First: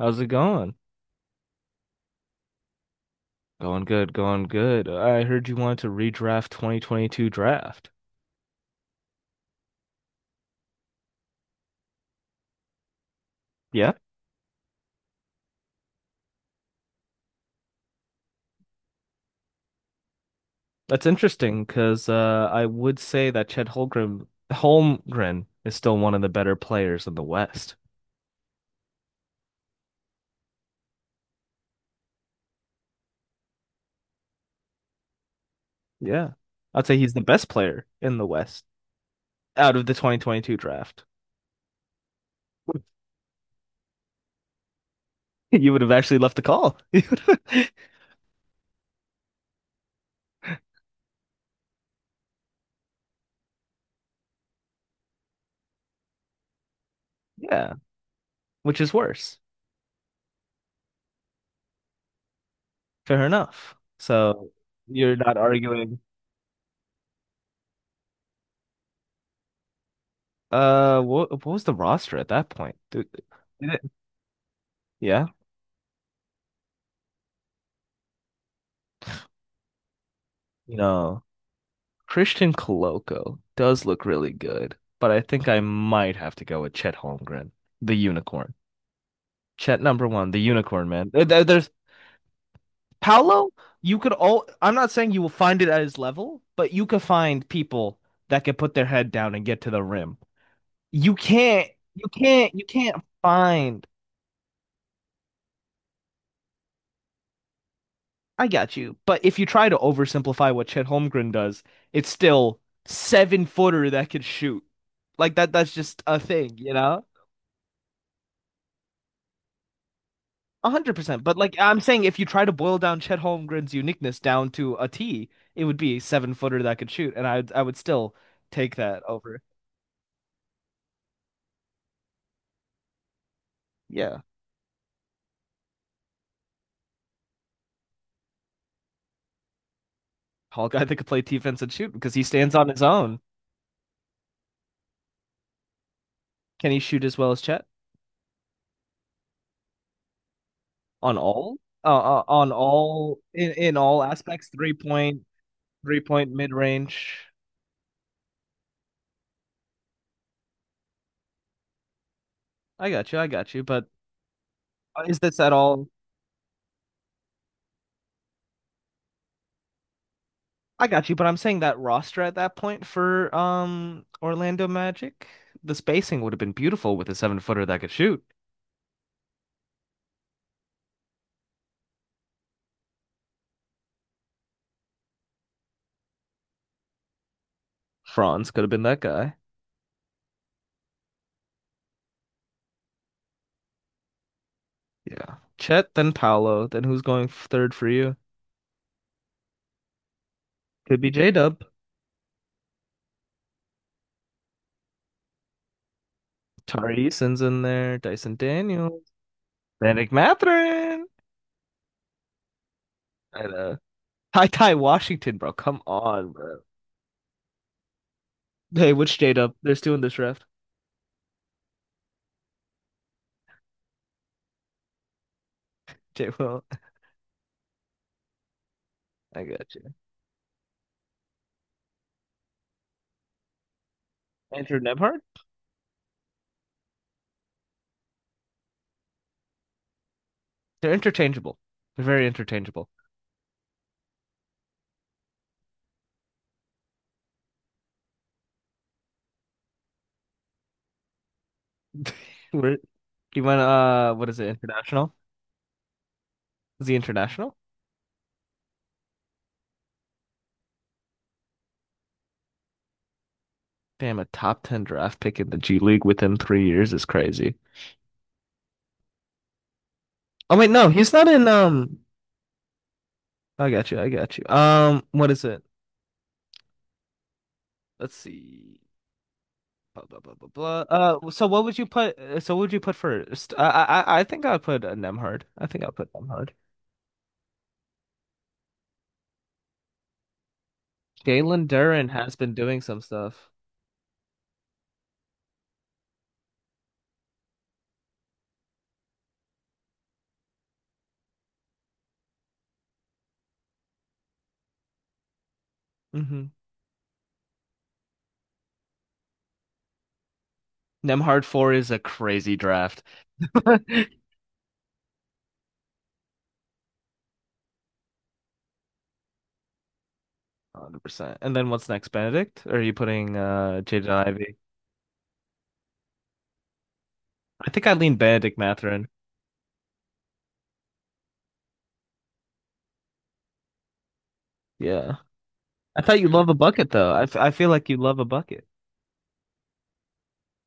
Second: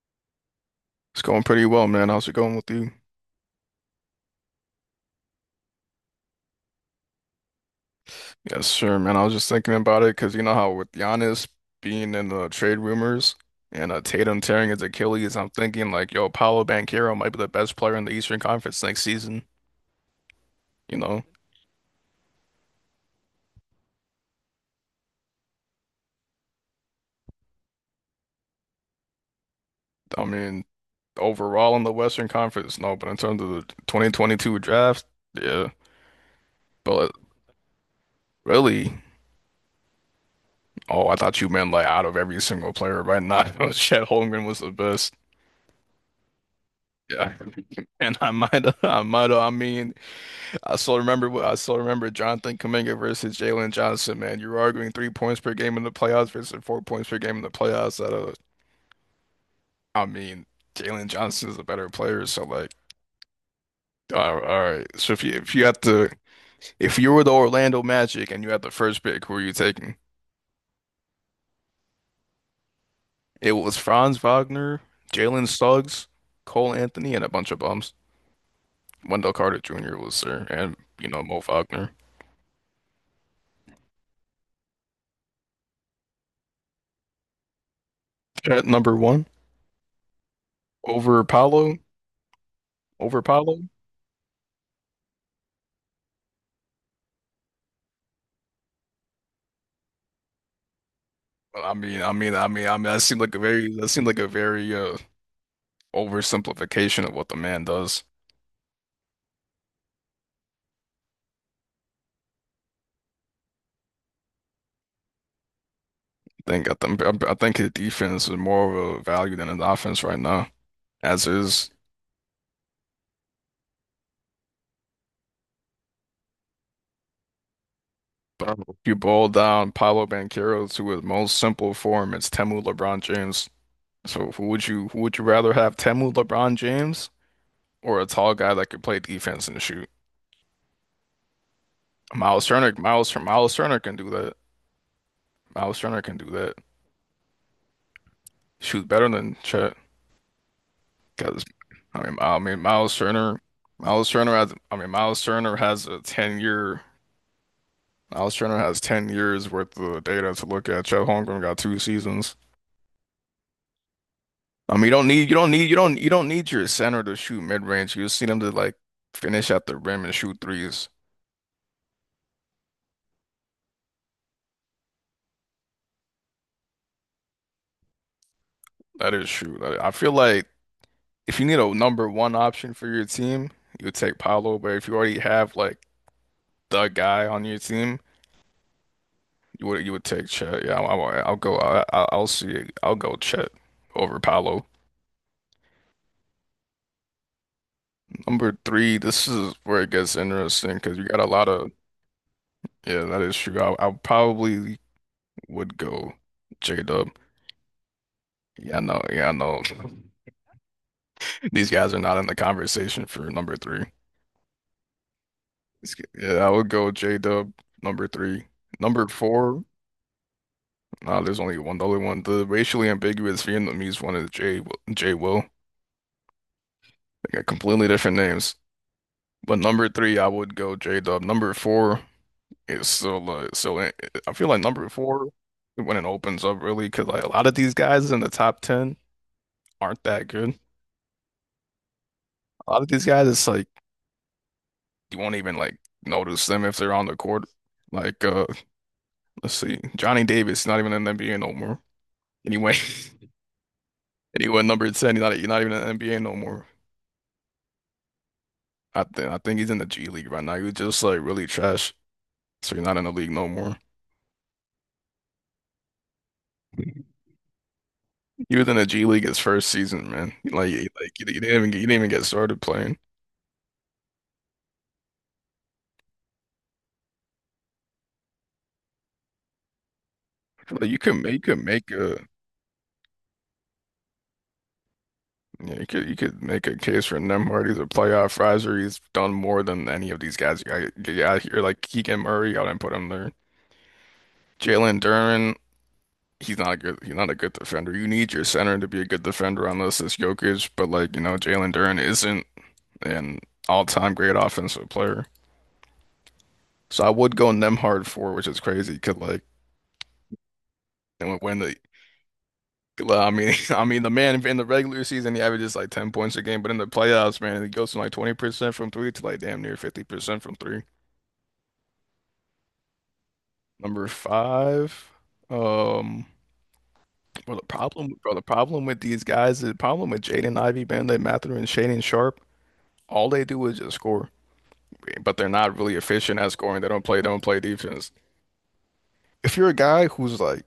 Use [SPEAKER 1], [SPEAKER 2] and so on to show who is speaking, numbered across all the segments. [SPEAKER 1] How's it going?
[SPEAKER 2] It's going pretty well, man. How's it going with you?
[SPEAKER 1] Going good, going good. I heard you wanted to redraft 2022 draft.
[SPEAKER 2] Yes, sure, man. I was just thinking about it because you know how with Giannis being in the trade rumors
[SPEAKER 1] Yeah,
[SPEAKER 2] and Tatum tearing his Achilles, I'm thinking like, yo, Paolo Banchero might be the best player in the Eastern Conference next season. You
[SPEAKER 1] that's
[SPEAKER 2] know,
[SPEAKER 1] interesting because I would say that Chet Holmgren is still one of the better players in the West.
[SPEAKER 2] I mean, overall in the Western Conference, no, but in terms of the 2022 draft, yeah.
[SPEAKER 1] Yeah, I'd say
[SPEAKER 2] But
[SPEAKER 1] he's the best player in the West
[SPEAKER 2] really,
[SPEAKER 1] out of the 2022 draft.
[SPEAKER 2] oh, I thought you meant like out of every single player, right? Not, Chet Holmgren was the best.
[SPEAKER 1] You would have actually left the call.
[SPEAKER 2] Yeah, and I might, I mean. I still remember Jonathan Kuminga versus Jalen Johnson, man. You were arguing 3 points per game in the playoffs versus 4 points per game in the
[SPEAKER 1] Yeah,
[SPEAKER 2] playoffs. That.
[SPEAKER 1] which is worse.
[SPEAKER 2] I mean, Jalen Johnson is a better player, so like,
[SPEAKER 1] Fair enough. So
[SPEAKER 2] all right. So
[SPEAKER 1] you're not arguing.
[SPEAKER 2] if you were the Orlando Magic and you had the first pick, who are you taking?
[SPEAKER 1] What was the roster at that point?
[SPEAKER 2] It
[SPEAKER 1] Did
[SPEAKER 2] was
[SPEAKER 1] it-
[SPEAKER 2] Franz Wagner,
[SPEAKER 1] Yeah.
[SPEAKER 2] Jalen Suggs, Cole Anthony, and a bunch of bums. Wendell Carter Jr. was there, and you
[SPEAKER 1] No,
[SPEAKER 2] know Mo Wagner.
[SPEAKER 1] Christian Coloco does look really good, but I think I might have to go with Chet Holmgren, the unicorn.
[SPEAKER 2] At number one,
[SPEAKER 1] Chet number one, the unicorn man. There-
[SPEAKER 2] over
[SPEAKER 1] there- There's
[SPEAKER 2] Paolo, over
[SPEAKER 1] Paolo.
[SPEAKER 2] Paolo.
[SPEAKER 1] You could all. I'm not saying you will find it at his level, but you could find people that could put their head down and get to the rim. You can't.
[SPEAKER 2] I mean,
[SPEAKER 1] You
[SPEAKER 2] I mean, I
[SPEAKER 1] can't. You
[SPEAKER 2] mean, I mean,
[SPEAKER 1] can't
[SPEAKER 2] that seemed like a very,
[SPEAKER 1] find.
[SPEAKER 2] that seemed like a very oversimplification of what the man does.
[SPEAKER 1] I got you. But if you try to oversimplify what Chet Holmgren does, it's still 7-footer that can shoot. Like that. That's just a
[SPEAKER 2] I
[SPEAKER 1] thing,
[SPEAKER 2] think,
[SPEAKER 1] you
[SPEAKER 2] I
[SPEAKER 1] know.
[SPEAKER 2] think, I think his defense is more of a value than his offense right now,
[SPEAKER 1] 100%.
[SPEAKER 2] as
[SPEAKER 1] But like
[SPEAKER 2] is.
[SPEAKER 1] I'm saying, if you try to boil down Chet Holmgren's uniqueness down to a T, it would be a 7-footer that could shoot, and I would still
[SPEAKER 2] But
[SPEAKER 1] take
[SPEAKER 2] if you
[SPEAKER 1] that
[SPEAKER 2] boil
[SPEAKER 1] over.
[SPEAKER 2] down Paolo Banchero to his most simple form, it's Temu LeBron James.
[SPEAKER 1] Yeah,
[SPEAKER 2] So who would you rather have, Temu LeBron James or a tall guy that could play defense and shoot?
[SPEAKER 1] Hawkeye that could play defense and shoot because he stands on his own.
[SPEAKER 2] Miles Turner can do that. Miles Turner can do that.
[SPEAKER 1] Can he shoot as well as Chet
[SPEAKER 2] Shoot better than Chet.
[SPEAKER 1] on
[SPEAKER 2] Because
[SPEAKER 1] all uh,
[SPEAKER 2] I mean, I
[SPEAKER 1] on
[SPEAKER 2] mean, Miles
[SPEAKER 1] all
[SPEAKER 2] Turner,
[SPEAKER 1] in all aspects? Three
[SPEAKER 2] I mean,
[SPEAKER 1] point,
[SPEAKER 2] Miles Turner has
[SPEAKER 1] three
[SPEAKER 2] a
[SPEAKER 1] point
[SPEAKER 2] 10
[SPEAKER 1] mid
[SPEAKER 2] year,
[SPEAKER 1] range.
[SPEAKER 2] Miles Turner has 10 years worth of data to look at. Chet Holmgren got 2 seasons.
[SPEAKER 1] I got you. I got you. But
[SPEAKER 2] I mean, you don't
[SPEAKER 1] is
[SPEAKER 2] need, you
[SPEAKER 1] this
[SPEAKER 2] don't
[SPEAKER 1] at
[SPEAKER 2] need,
[SPEAKER 1] all?
[SPEAKER 2] you don't need your center to shoot mid range. You just need him to like finish at the rim and shoot
[SPEAKER 1] I
[SPEAKER 2] threes.
[SPEAKER 1] got you, but I'm saying that roster at that point for Orlando Magic, the spacing would have been beautiful with a 7-footer that could shoot.
[SPEAKER 2] That is true. I feel like if you need a number one option for your team, you would take Paolo. But if you already have like the guy on your team,
[SPEAKER 1] Franz could have been that guy.
[SPEAKER 2] you would take Chet? Yeah, I'll go. I'll see. I'll go Chet over Paolo.
[SPEAKER 1] Yeah. Chet, then Paolo, then who's going third for you?
[SPEAKER 2] Number three. This is where it gets interesting because
[SPEAKER 1] Could
[SPEAKER 2] you
[SPEAKER 1] be
[SPEAKER 2] got a lot
[SPEAKER 1] J-Dub.
[SPEAKER 2] of— yeah. That is true. I probably would go J
[SPEAKER 1] Tari
[SPEAKER 2] Dub.
[SPEAKER 1] Eason's in there, Dyson
[SPEAKER 2] Yeah, I know.
[SPEAKER 1] Daniels,
[SPEAKER 2] Yeah, I know.
[SPEAKER 1] Vanek Mathurin.
[SPEAKER 2] These guys are not in the conversation for
[SPEAKER 1] I
[SPEAKER 2] number
[SPEAKER 1] know.
[SPEAKER 2] three.
[SPEAKER 1] Ty Ty Washington, bro. Come on,
[SPEAKER 2] Yeah, I
[SPEAKER 1] bro.
[SPEAKER 2] would go J Dub number three.
[SPEAKER 1] Hey,
[SPEAKER 2] Number
[SPEAKER 1] which J-Dub?
[SPEAKER 2] four.
[SPEAKER 1] There's two in this draft.
[SPEAKER 2] No, there's only one. The only one. The racially ambiguous Vietnamese one is J Will. They
[SPEAKER 1] J Will.
[SPEAKER 2] got completely different names.
[SPEAKER 1] I
[SPEAKER 2] But
[SPEAKER 1] got
[SPEAKER 2] number
[SPEAKER 1] you.
[SPEAKER 2] three, I would go J Dub. Number four is still so I feel like
[SPEAKER 1] Andrew
[SPEAKER 2] number
[SPEAKER 1] Nemhard?
[SPEAKER 2] four when it opens up really because like a lot of these guys in the top 10 aren't that good.
[SPEAKER 1] They're interchangeable. They're very
[SPEAKER 2] A lot of
[SPEAKER 1] interchangeable.
[SPEAKER 2] these guys, it's like you won't even like notice them if they're on the court. Like let's see, Johnny Davis not even in the NBA no more. Anyway,
[SPEAKER 1] We're You went, what is it?
[SPEAKER 2] number
[SPEAKER 1] International?
[SPEAKER 2] ten, he's not even in the NBA no more.
[SPEAKER 1] Is he international?
[SPEAKER 2] I think he's in the G League right now. He was just like really trash, so he's not in the league no more.
[SPEAKER 1] Damn, a top 10 draft pick in the G League within 3 years is crazy.
[SPEAKER 2] You was in the G League his first season, man.
[SPEAKER 1] Oh,
[SPEAKER 2] Like,
[SPEAKER 1] wait, no, he's
[SPEAKER 2] like you
[SPEAKER 1] not
[SPEAKER 2] didn't
[SPEAKER 1] in,
[SPEAKER 2] even you didn't even get started playing.
[SPEAKER 1] I got you, I got you. What is it? Let's see. Blah, blah, blah, blah, blah.
[SPEAKER 2] Like,
[SPEAKER 1] Uh,
[SPEAKER 2] you
[SPEAKER 1] so what
[SPEAKER 2] could
[SPEAKER 1] would you
[SPEAKER 2] make
[SPEAKER 1] put,
[SPEAKER 2] a
[SPEAKER 1] uh, so what would you put first? I think I would put Nemhard. I
[SPEAKER 2] yeah,
[SPEAKER 1] think
[SPEAKER 2] you
[SPEAKER 1] I'll
[SPEAKER 2] could
[SPEAKER 1] put
[SPEAKER 2] you could
[SPEAKER 1] Nemhard.
[SPEAKER 2] make a case for Nemhard. He's a playoff riser. He's done more than any of these guys. You got you out here
[SPEAKER 1] Jalen
[SPEAKER 2] like
[SPEAKER 1] Duren
[SPEAKER 2] Keegan
[SPEAKER 1] has been
[SPEAKER 2] Murray. I didn't
[SPEAKER 1] doing
[SPEAKER 2] put
[SPEAKER 1] some
[SPEAKER 2] him there.
[SPEAKER 1] stuff.
[SPEAKER 2] Jalen Duren. He's not a good defender. You need your center to be a good defender unless it's Jokic. But like you know, Jalen Duren isn't an all-time great offensive player.
[SPEAKER 1] hmm
[SPEAKER 2] So I would go Nemhard for, which is crazy. Cause like. And
[SPEAKER 1] Nemhard
[SPEAKER 2] when
[SPEAKER 1] 4
[SPEAKER 2] the
[SPEAKER 1] is a crazy draft.
[SPEAKER 2] Well, I mean, I mean,
[SPEAKER 1] 100%.
[SPEAKER 2] the man in the regular season he averages like 10 points a game, but in the playoffs, man, he goes from like 20% from three to like damn near 50% from three.
[SPEAKER 1] And then what's next, Benedict? Or are you putting,
[SPEAKER 2] Number
[SPEAKER 1] Jaden Ivey?
[SPEAKER 2] five, um, well, the
[SPEAKER 1] I think I
[SPEAKER 2] problem,
[SPEAKER 1] lean
[SPEAKER 2] bro, the
[SPEAKER 1] Benedict
[SPEAKER 2] problem with
[SPEAKER 1] Matherin.
[SPEAKER 2] these guys, the problem with Jaden Ivey, Bamba Mathers, and Shaedon Sharp, all they do is just score,
[SPEAKER 1] Yeah.
[SPEAKER 2] but they're not really
[SPEAKER 1] I thought you
[SPEAKER 2] efficient
[SPEAKER 1] love
[SPEAKER 2] at
[SPEAKER 1] a
[SPEAKER 2] scoring. They
[SPEAKER 1] bucket
[SPEAKER 2] don't
[SPEAKER 1] though.
[SPEAKER 2] play, they don't
[SPEAKER 1] I
[SPEAKER 2] play
[SPEAKER 1] feel like you
[SPEAKER 2] defense.
[SPEAKER 1] love a bucket.
[SPEAKER 2] If you're a guy whose like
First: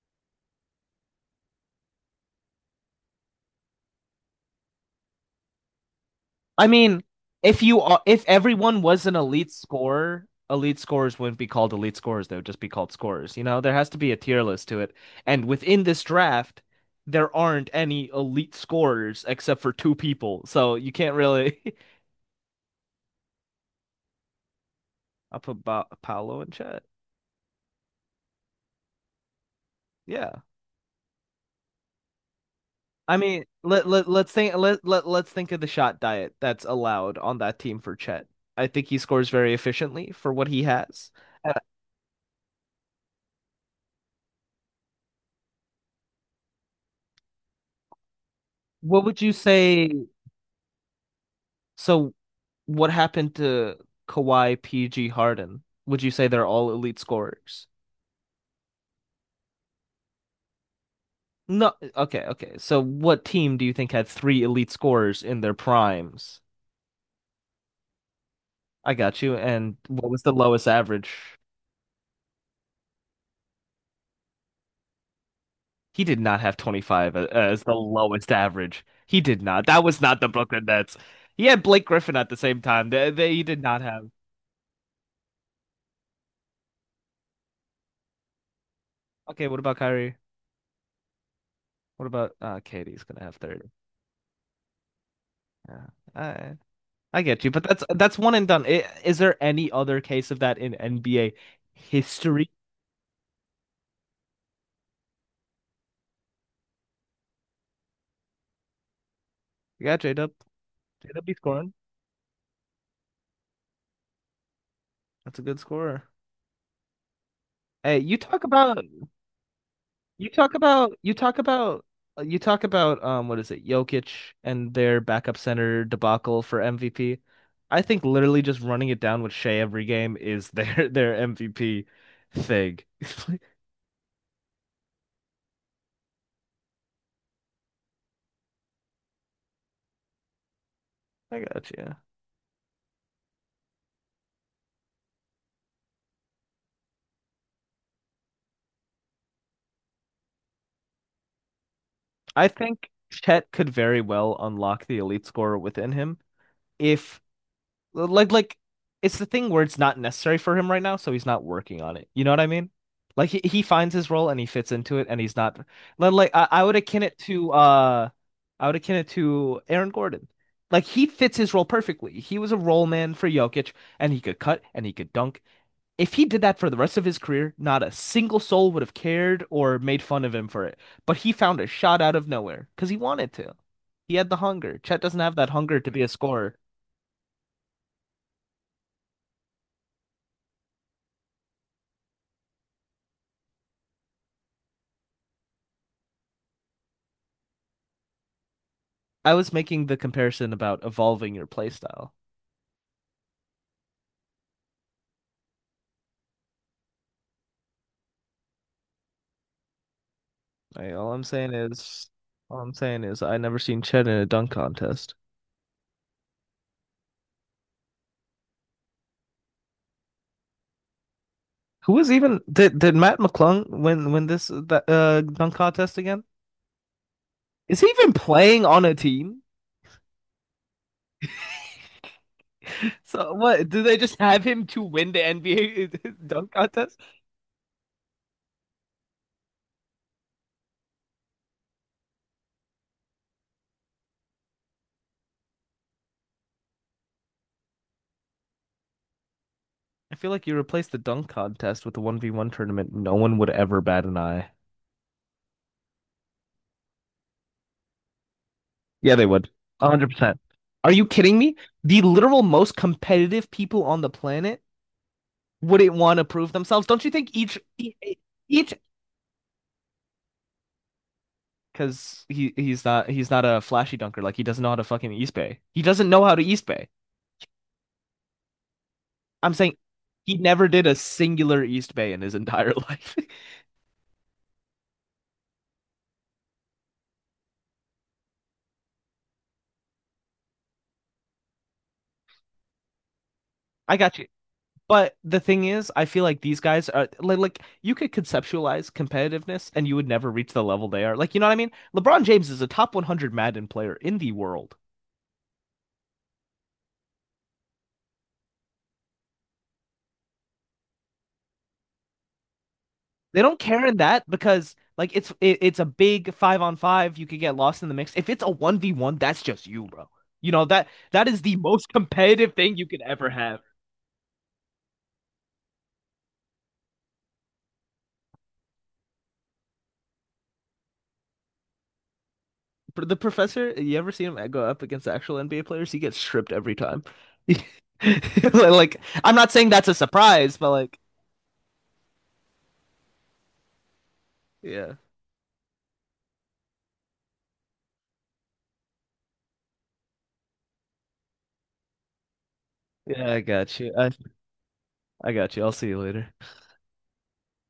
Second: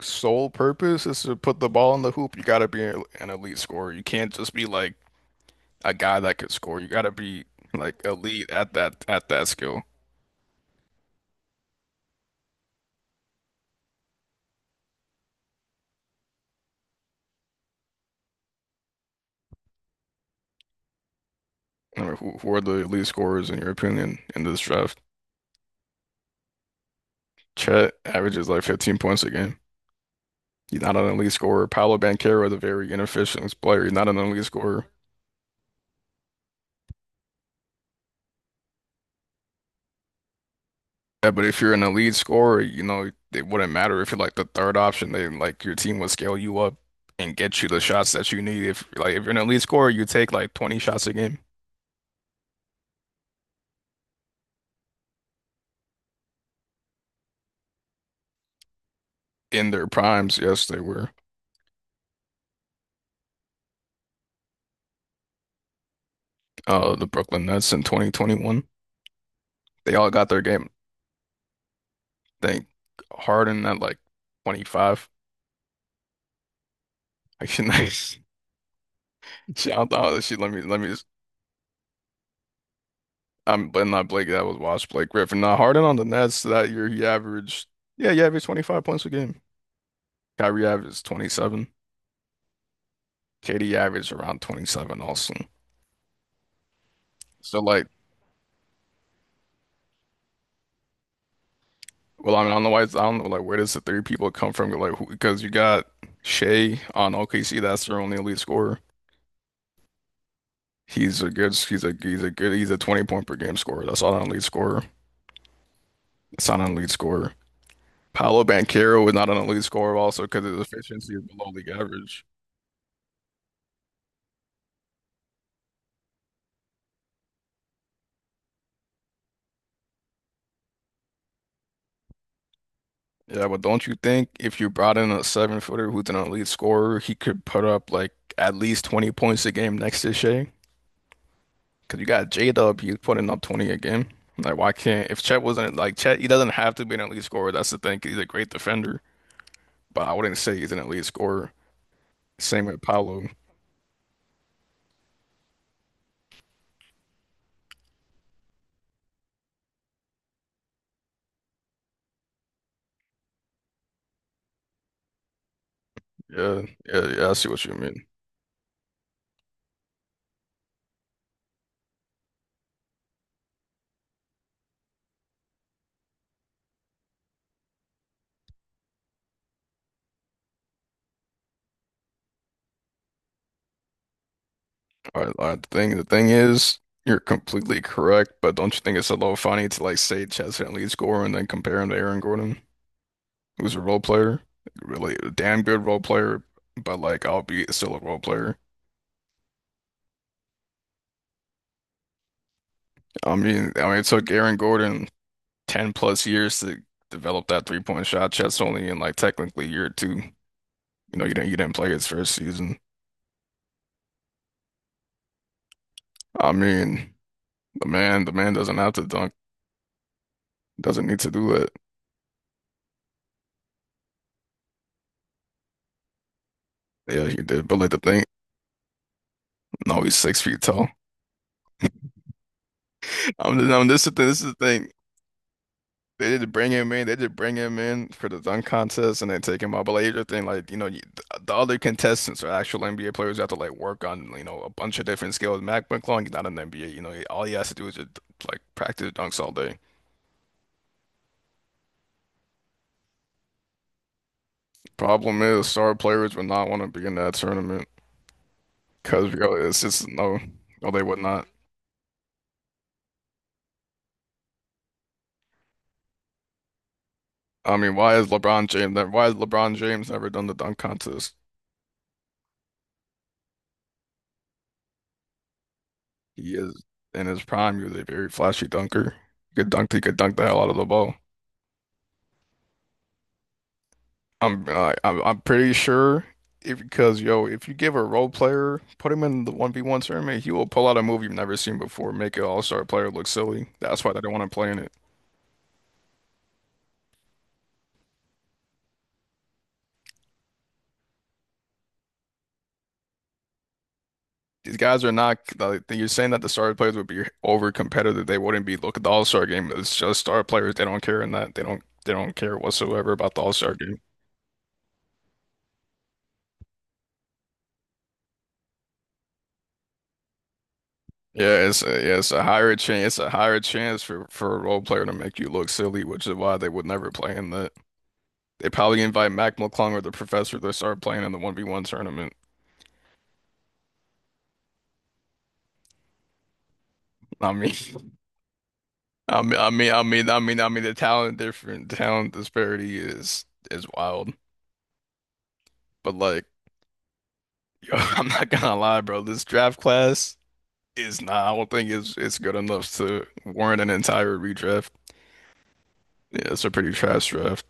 [SPEAKER 2] sole purpose is to put the ball in the hoop, you gotta be an elite scorer. You can't just be like a guy that could
[SPEAKER 1] I
[SPEAKER 2] score. You
[SPEAKER 1] mean,
[SPEAKER 2] got to be
[SPEAKER 1] if you are,
[SPEAKER 2] like
[SPEAKER 1] if
[SPEAKER 2] elite at
[SPEAKER 1] everyone
[SPEAKER 2] that
[SPEAKER 1] was an
[SPEAKER 2] at that
[SPEAKER 1] elite
[SPEAKER 2] skill.
[SPEAKER 1] scorer, elite scorers wouldn't be called elite scorers. They would just be called scorers. You know, there has to be a tier list to it. And within this draft, there aren't any elite scorers except for two people. So you can't really.
[SPEAKER 2] I mean, who are the elite scorers in your opinion in this draft?
[SPEAKER 1] I'll put Paolo in chat.
[SPEAKER 2] Chet averages like 15 points a game.
[SPEAKER 1] Yeah.
[SPEAKER 2] He's not an elite scorer. Paolo Banchero is a very
[SPEAKER 1] I mean,
[SPEAKER 2] inefficient player.
[SPEAKER 1] let
[SPEAKER 2] He's not
[SPEAKER 1] let
[SPEAKER 2] an
[SPEAKER 1] let's
[SPEAKER 2] elite
[SPEAKER 1] think let
[SPEAKER 2] scorer.
[SPEAKER 1] let let's think of the shot diet that's allowed on that team for Chet. I think he scores very efficiently for what he has.
[SPEAKER 2] Yeah, but
[SPEAKER 1] Uh,
[SPEAKER 2] if you're an elite scorer, it wouldn't matter if you're like the third option. They like your team would scale you up and get you the shots that you need. If
[SPEAKER 1] what
[SPEAKER 2] like
[SPEAKER 1] would
[SPEAKER 2] if you're
[SPEAKER 1] you
[SPEAKER 2] an elite
[SPEAKER 1] say?
[SPEAKER 2] scorer, you take like 20 shots a game.
[SPEAKER 1] So, what happened to Kawhi, PG, Harden? Would you say they're all elite scorers?
[SPEAKER 2] In their primes, yes, they were
[SPEAKER 1] No. Okay. Okay. So, what team do you think had three elite scorers in their primes?
[SPEAKER 2] the Brooklyn Nets in 2021.
[SPEAKER 1] I got you. And
[SPEAKER 2] They
[SPEAKER 1] what
[SPEAKER 2] all
[SPEAKER 1] was
[SPEAKER 2] got
[SPEAKER 1] the
[SPEAKER 2] their
[SPEAKER 1] lowest
[SPEAKER 2] game,
[SPEAKER 1] average.
[SPEAKER 2] think Harden at like 25.
[SPEAKER 1] He did not have 25
[SPEAKER 2] Like, she,
[SPEAKER 1] as the
[SPEAKER 2] nice.
[SPEAKER 1] lowest average. He did not.
[SPEAKER 2] She,
[SPEAKER 1] That
[SPEAKER 2] I
[SPEAKER 1] was
[SPEAKER 2] thought
[SPEAKER 1] not
[SPEAKER 2] that
[SPEAKER 1] the
[SPEAKER 2] she, let me
[SPEAKER 1] Brooklyn
[SPEAKER 2] let me.
[SPEAKER 1] Nets.
[SPEAKER 2] Just,
[SPEAKER 1] He had Blake Griffin at the same time. He did
[SPEAKER 2] I'm,
[SPEAKER 1] not
[SPEAKER 2] but not
[SPEAKER 1] have.
[SPEAKER 2] Blake. That was watch Blake Griffin. Now Harden on the Nets that year he averaged, yeah, he averaged 25 points a game.
[SPEAKER 1] Okay, what about Kyrie?
[SPEAKER 2] Kyrie averaged 27.
[SPEAKER 1] What about Katie's gonna have 30.
[SPEAKER 2] KD averaged around 27 also.
[SPEAKER 1] Yeah. I I get you,
[SPEAKER 2] So
[SPEAKER 1] but that's
[SPEAKER 2] like,
[SPEAKER 1] that's one and done. Is there any other case of that in NBA
[SPEAKER 2] well, I
[SPEAKER 1] history?
[SPEAKER 2] mean, I don't know like where does the three people come from, like who, because you got Shea on OKC, that's their only elite scorer.
[SPEAKER 1] Yeah, J-Dub.
[SPEAKER 2] He's
[SPEAKER 1] J-Dub
[SPEAKER 2] a
[SPEAKER 1] be
[SPEAKER 2] good
[SPEAKER 1] scoring.
[SPEAKER 2] he's a good He's a 20 point per game scorer. That's not an elite scorer.
[SPEAKER 1] That's a good scorer.
[SPEAKER 2] It's not an elite scorer.
[SPEAKER 1] Hey, you
[SPEAKER 2] Paolo
[SPEAKER 1] talk about
[SPEAKER 2] Banchero was not an elite scorer also
[SPEAKER 1] You
[SPEAKER 2] because
[SPEAKER 1] talk
[SPEAKER 2] his
[SPEAKER 1] about
[SPEAKER 2] efficiency is below league average.
[SPEAKER 1] what is it, Jokic and their backup center debacle for MVP. I think literally just running it down with Shea every game is their their MVP thing.
[SPEAKER 2] Yeah, but don't you think if you brought in a 7-footer who's an elite scorer, he could put up like at least 20 points a game next to Shea?
[SPEAKER 1] I got you.
[SPEAKER 2] Because you got J-Dub, he's putting up 20 a game. Like, why can't, if Chet wasn't like Chet, he doesn't have to be an elite scorer. That's the thing. 'Cause he's a great defender, but I wouldn't say he's an elite scorer.
[SPEAKER 1] I
[SPEAKER 2] Same with
[SPEAKER 1] think
[SPEAKER 2] Paolo.
[SPEAKER 1] Chet could very well unlock the elite scorer within him if like it's the thing where it's not necessary for him right now, so he's not working on it. You know what I mean? Like he finds his role and he fits into it and he's not. Like, I,
[SPEAKER 2] Yeah,
[SPEAKER 1] I would akin
[SPEAKER 2] yeah,
[SPEAKER 1] it
[SPEAKER 2] yeah, I see
[SPEAKER 1] to
[SPEAKER 2] what you mean.
[SPEAKER 1] Aaron Gordon. Like he fits his role perfectly. He was a role man for Jokic and he could cut and he could dunk. If he did that for the rest of his career, not a single soul would have cared or made fun of him for it. But he found a shot out of nowhere because he wanted to. He had the hunger. Chet doesn't
[SPEAKER 2] I,
[SPEAKER 1] have that
[SPEAKER 2] I
[SPEAKER 1] hunger to
[SPEAKER 2] think
[SPEAKER 1] be
[SPEAKER 2] the
[SPEAKER 1] a
[SPEAKER 2] thing
[SPEAKER 1] scorer.
[SPEAKER 2] is, you're completely correct, but don't you think it's a little funny to like say Chaz Henley score and then compare him to Aaron Gordon, who's a role player, really a damn good role player, but, like, albeit still a role player.
[SPEAKER 1] I was making the comparison about evolving your playstyle.
[SPEAKER 2] It took Aaron Gordon 10 plus years to develop that 3-point shot. Chaz only in like technically year two.
[SPEAKER 1] Like, all
[SPEAKER 2] You
[SPEAKER 1] I'm
[SPEAKER 2] know, you didn't
[SPEAKER 1] saying
[SPEAKER 2] you didn't play his
[SPEAKER 1] is,
[SPEAKER 2] first season.
[SPEAKER 1] I never seen Chet in a dunk contest.
[SPEAKER 2] I mean, the man doesn't have to dunk, doesn't need to do that.
[SPEAKER 1] Who was even did Matt McClung win this that dunk contest again?
[SPEAKER 2] Yeah, he did,
[SPEAKER 1] Is
[SPEAKER 2] but,
[SPEAKER 1] he
[SPEAKER 2] like, the
[SPEAKER 1] even
[SPEAKER 2] thing,
[SPEAKER 1] playing on a team?
[SPEAKER 2] no, he's 6 feet tall.
[SPEAKER 1] So what? Do
[SPEAKER 2] I'm
[SPEAKER 1] they
[SPEAKER 2] this is
[SPEAKER 1] just
[SPEAKER 2] the, this
[SPEAKER 1] have
[SPEAKER 2] is the
[SPEAKER 1] him to
[SPEAKER 2] thing.
[SPEAKER 1] win the NBA
[SPEAKER 2] They didn't
[SPEAKER 1] dunk
[SPEAKER 2] bring him
[SPEAKER 1] contest?
[SPEAKER 2] in. They just bring him in for the dunk contest, and they take him out. But, like, you're like you know, you, the other contestants are actual NBA players who have to like work on a bunch of different skills. Mac McClung, he's not an NBA. You know, all he has to do is just like practice dunks all day.
[SPEAKER 1] I feel like you replace the dunk contest with the 1v1 tournament, no one would ever bat an eye.
[SPEAKER 2] Problem is, star players would not want to be in that tournament
[SPEAKER 1] Yeah, they
[SPEAKER 2] because
[SPEAKER 1] would.
[SPEAKER 2] it's just, no,
[SPEAKER 1] 100%.
[SPEAKER 2] no,
[SPEAKER 1] Are
[SPEAKER 2] they
[SPEAKER 1] you
[SPEAKER 2] would
[SPEAKER 1] kidding
[SPEAKER 2] not.
[SPEAKER 1] me? The literal most competitive people on the planet wouldn't want to prove themselves. Don't you think?
[SPEAKER 2] I mean, why is LeBron
[SPEAKER 1] Each
[SPEAKER 2] James? Why has LeBron James never done the dunk contest?
[SPEAKER 1] Because he's not a flashy dunker. Like he doesn't know how to fucking East Bay. He doesn't know how to
[SPEAKER 2] He
[SPEAKER 1] East
[SPEAKER 2] is
[SPEAKER 1] Bay.
[SPEAKER 2] in his prime. He was a very flashy dunker.
[SPEAKER 1] I'm
[SPEAKER 2] He could
[SPEAKER 1] saying
[SPEAKER 2] dunk. He could
[SPEAKER 1] he
[SPEAKER 2] dunk the hell
[SPEAKER 1] never
[SPEAKER 2] out of the
[SPEAKER 1] did a
[SPEAKER 2] ball.
[SPEAKER 1] singular East Bay in his entire life.
[SPEAKER 2] I'm pretty sure if because yo, if you give a role player, put him in the 1v1 tournament, he will pull out a move you've never seen before, make an all-star player look silly.
[SPEAKER 1] I
[SPEAKER 2] That's why
[SPEAKER 1] got
[SPEAKER 2] they
[SPEAKER 1] you.
[SPEAKER 2] don't want to play in it.
[SPEAKER 1] But the thing is, I feel like these guys are like you could conceptualize competitiveness and you would never reach the level they are. Like, you know what I mean? LeBron James is a top 100 Madden player in the world.
[SPEAKER 2] These guys are not, like, you're saying that the star players would be over competitive. They wouldn't be. Look at the all-star game. It's just star players. They don't care in that. They don't care whatsoever about
[SPEAKER 1] They
[SPEAKER 2] the
[SPEAKER 1] don't
[SPEAKER 2] all-star
[SPEAKER 1] care in
[SPEAKER 2] game.
[SPEAKER 1] that because like it's a big 5-on-5. You could get lost in the mix. If it's a 1v1, that's just you, bro. You know that that is the
[SPEAKER 2] Yeah, it's
[SPEAKER 1] most
[SPEAKER 2] a, yeah, it's a
[SPEAKER 1] competitive
[SPEAKER 2] higher
[SPEAKER 1] thing you could
[SPEAKER 2] chance. It's
[SPEAKER 1] ever
[SPEAKER 2] a
[SPEAKER 1] have.
[SPEAKER 2] higher chance for a role player to make you look silly, which is why they would never play in that. They probably invite Mac McClung or the professor to start playing in the 1v1 tournament.
[SPEAKER 1] But the professor, you ever seen him go up against actual NBA players? He gets stripped every time.
[SPEAKER 2] I mean,
[SPEAKER 1] Like I'm
[SPEAKER 2] I
[SPEAKER 1] not
[SPEAKER 2] mean,
[SPEAKER 1] saying
[SPEAKER 2] I
[SPEAKER 1] that's
[SPEAKER 2] mean,
[SPEAKER 1] a
[SPEAKER 2] I mean, I
[SPEAKER 1] surprise,
[SPEAKER 2] mean, I
[SPEAKER 1] but
[SPEAKER 2] mean, the
[SPEAKER 1] like
[SPEAKER 2] talent different talent disparity is wild.
[SPEAKER 1] yeah,
[SPEAKER 2] But, like, yo, I'm not gonna lie, bro. This draft class is not— I don't think it's good enough to
[SPEAKER 1] yeah, I got
[SPEAKER 2] warrant an
[SPEAKER 1] you. I
[SPEAKER 2] entire redraft.
[SPEAKER 1] I got you. I'll see you later.
[SPEAKER 2] Yeah, it's a pretty trash draft.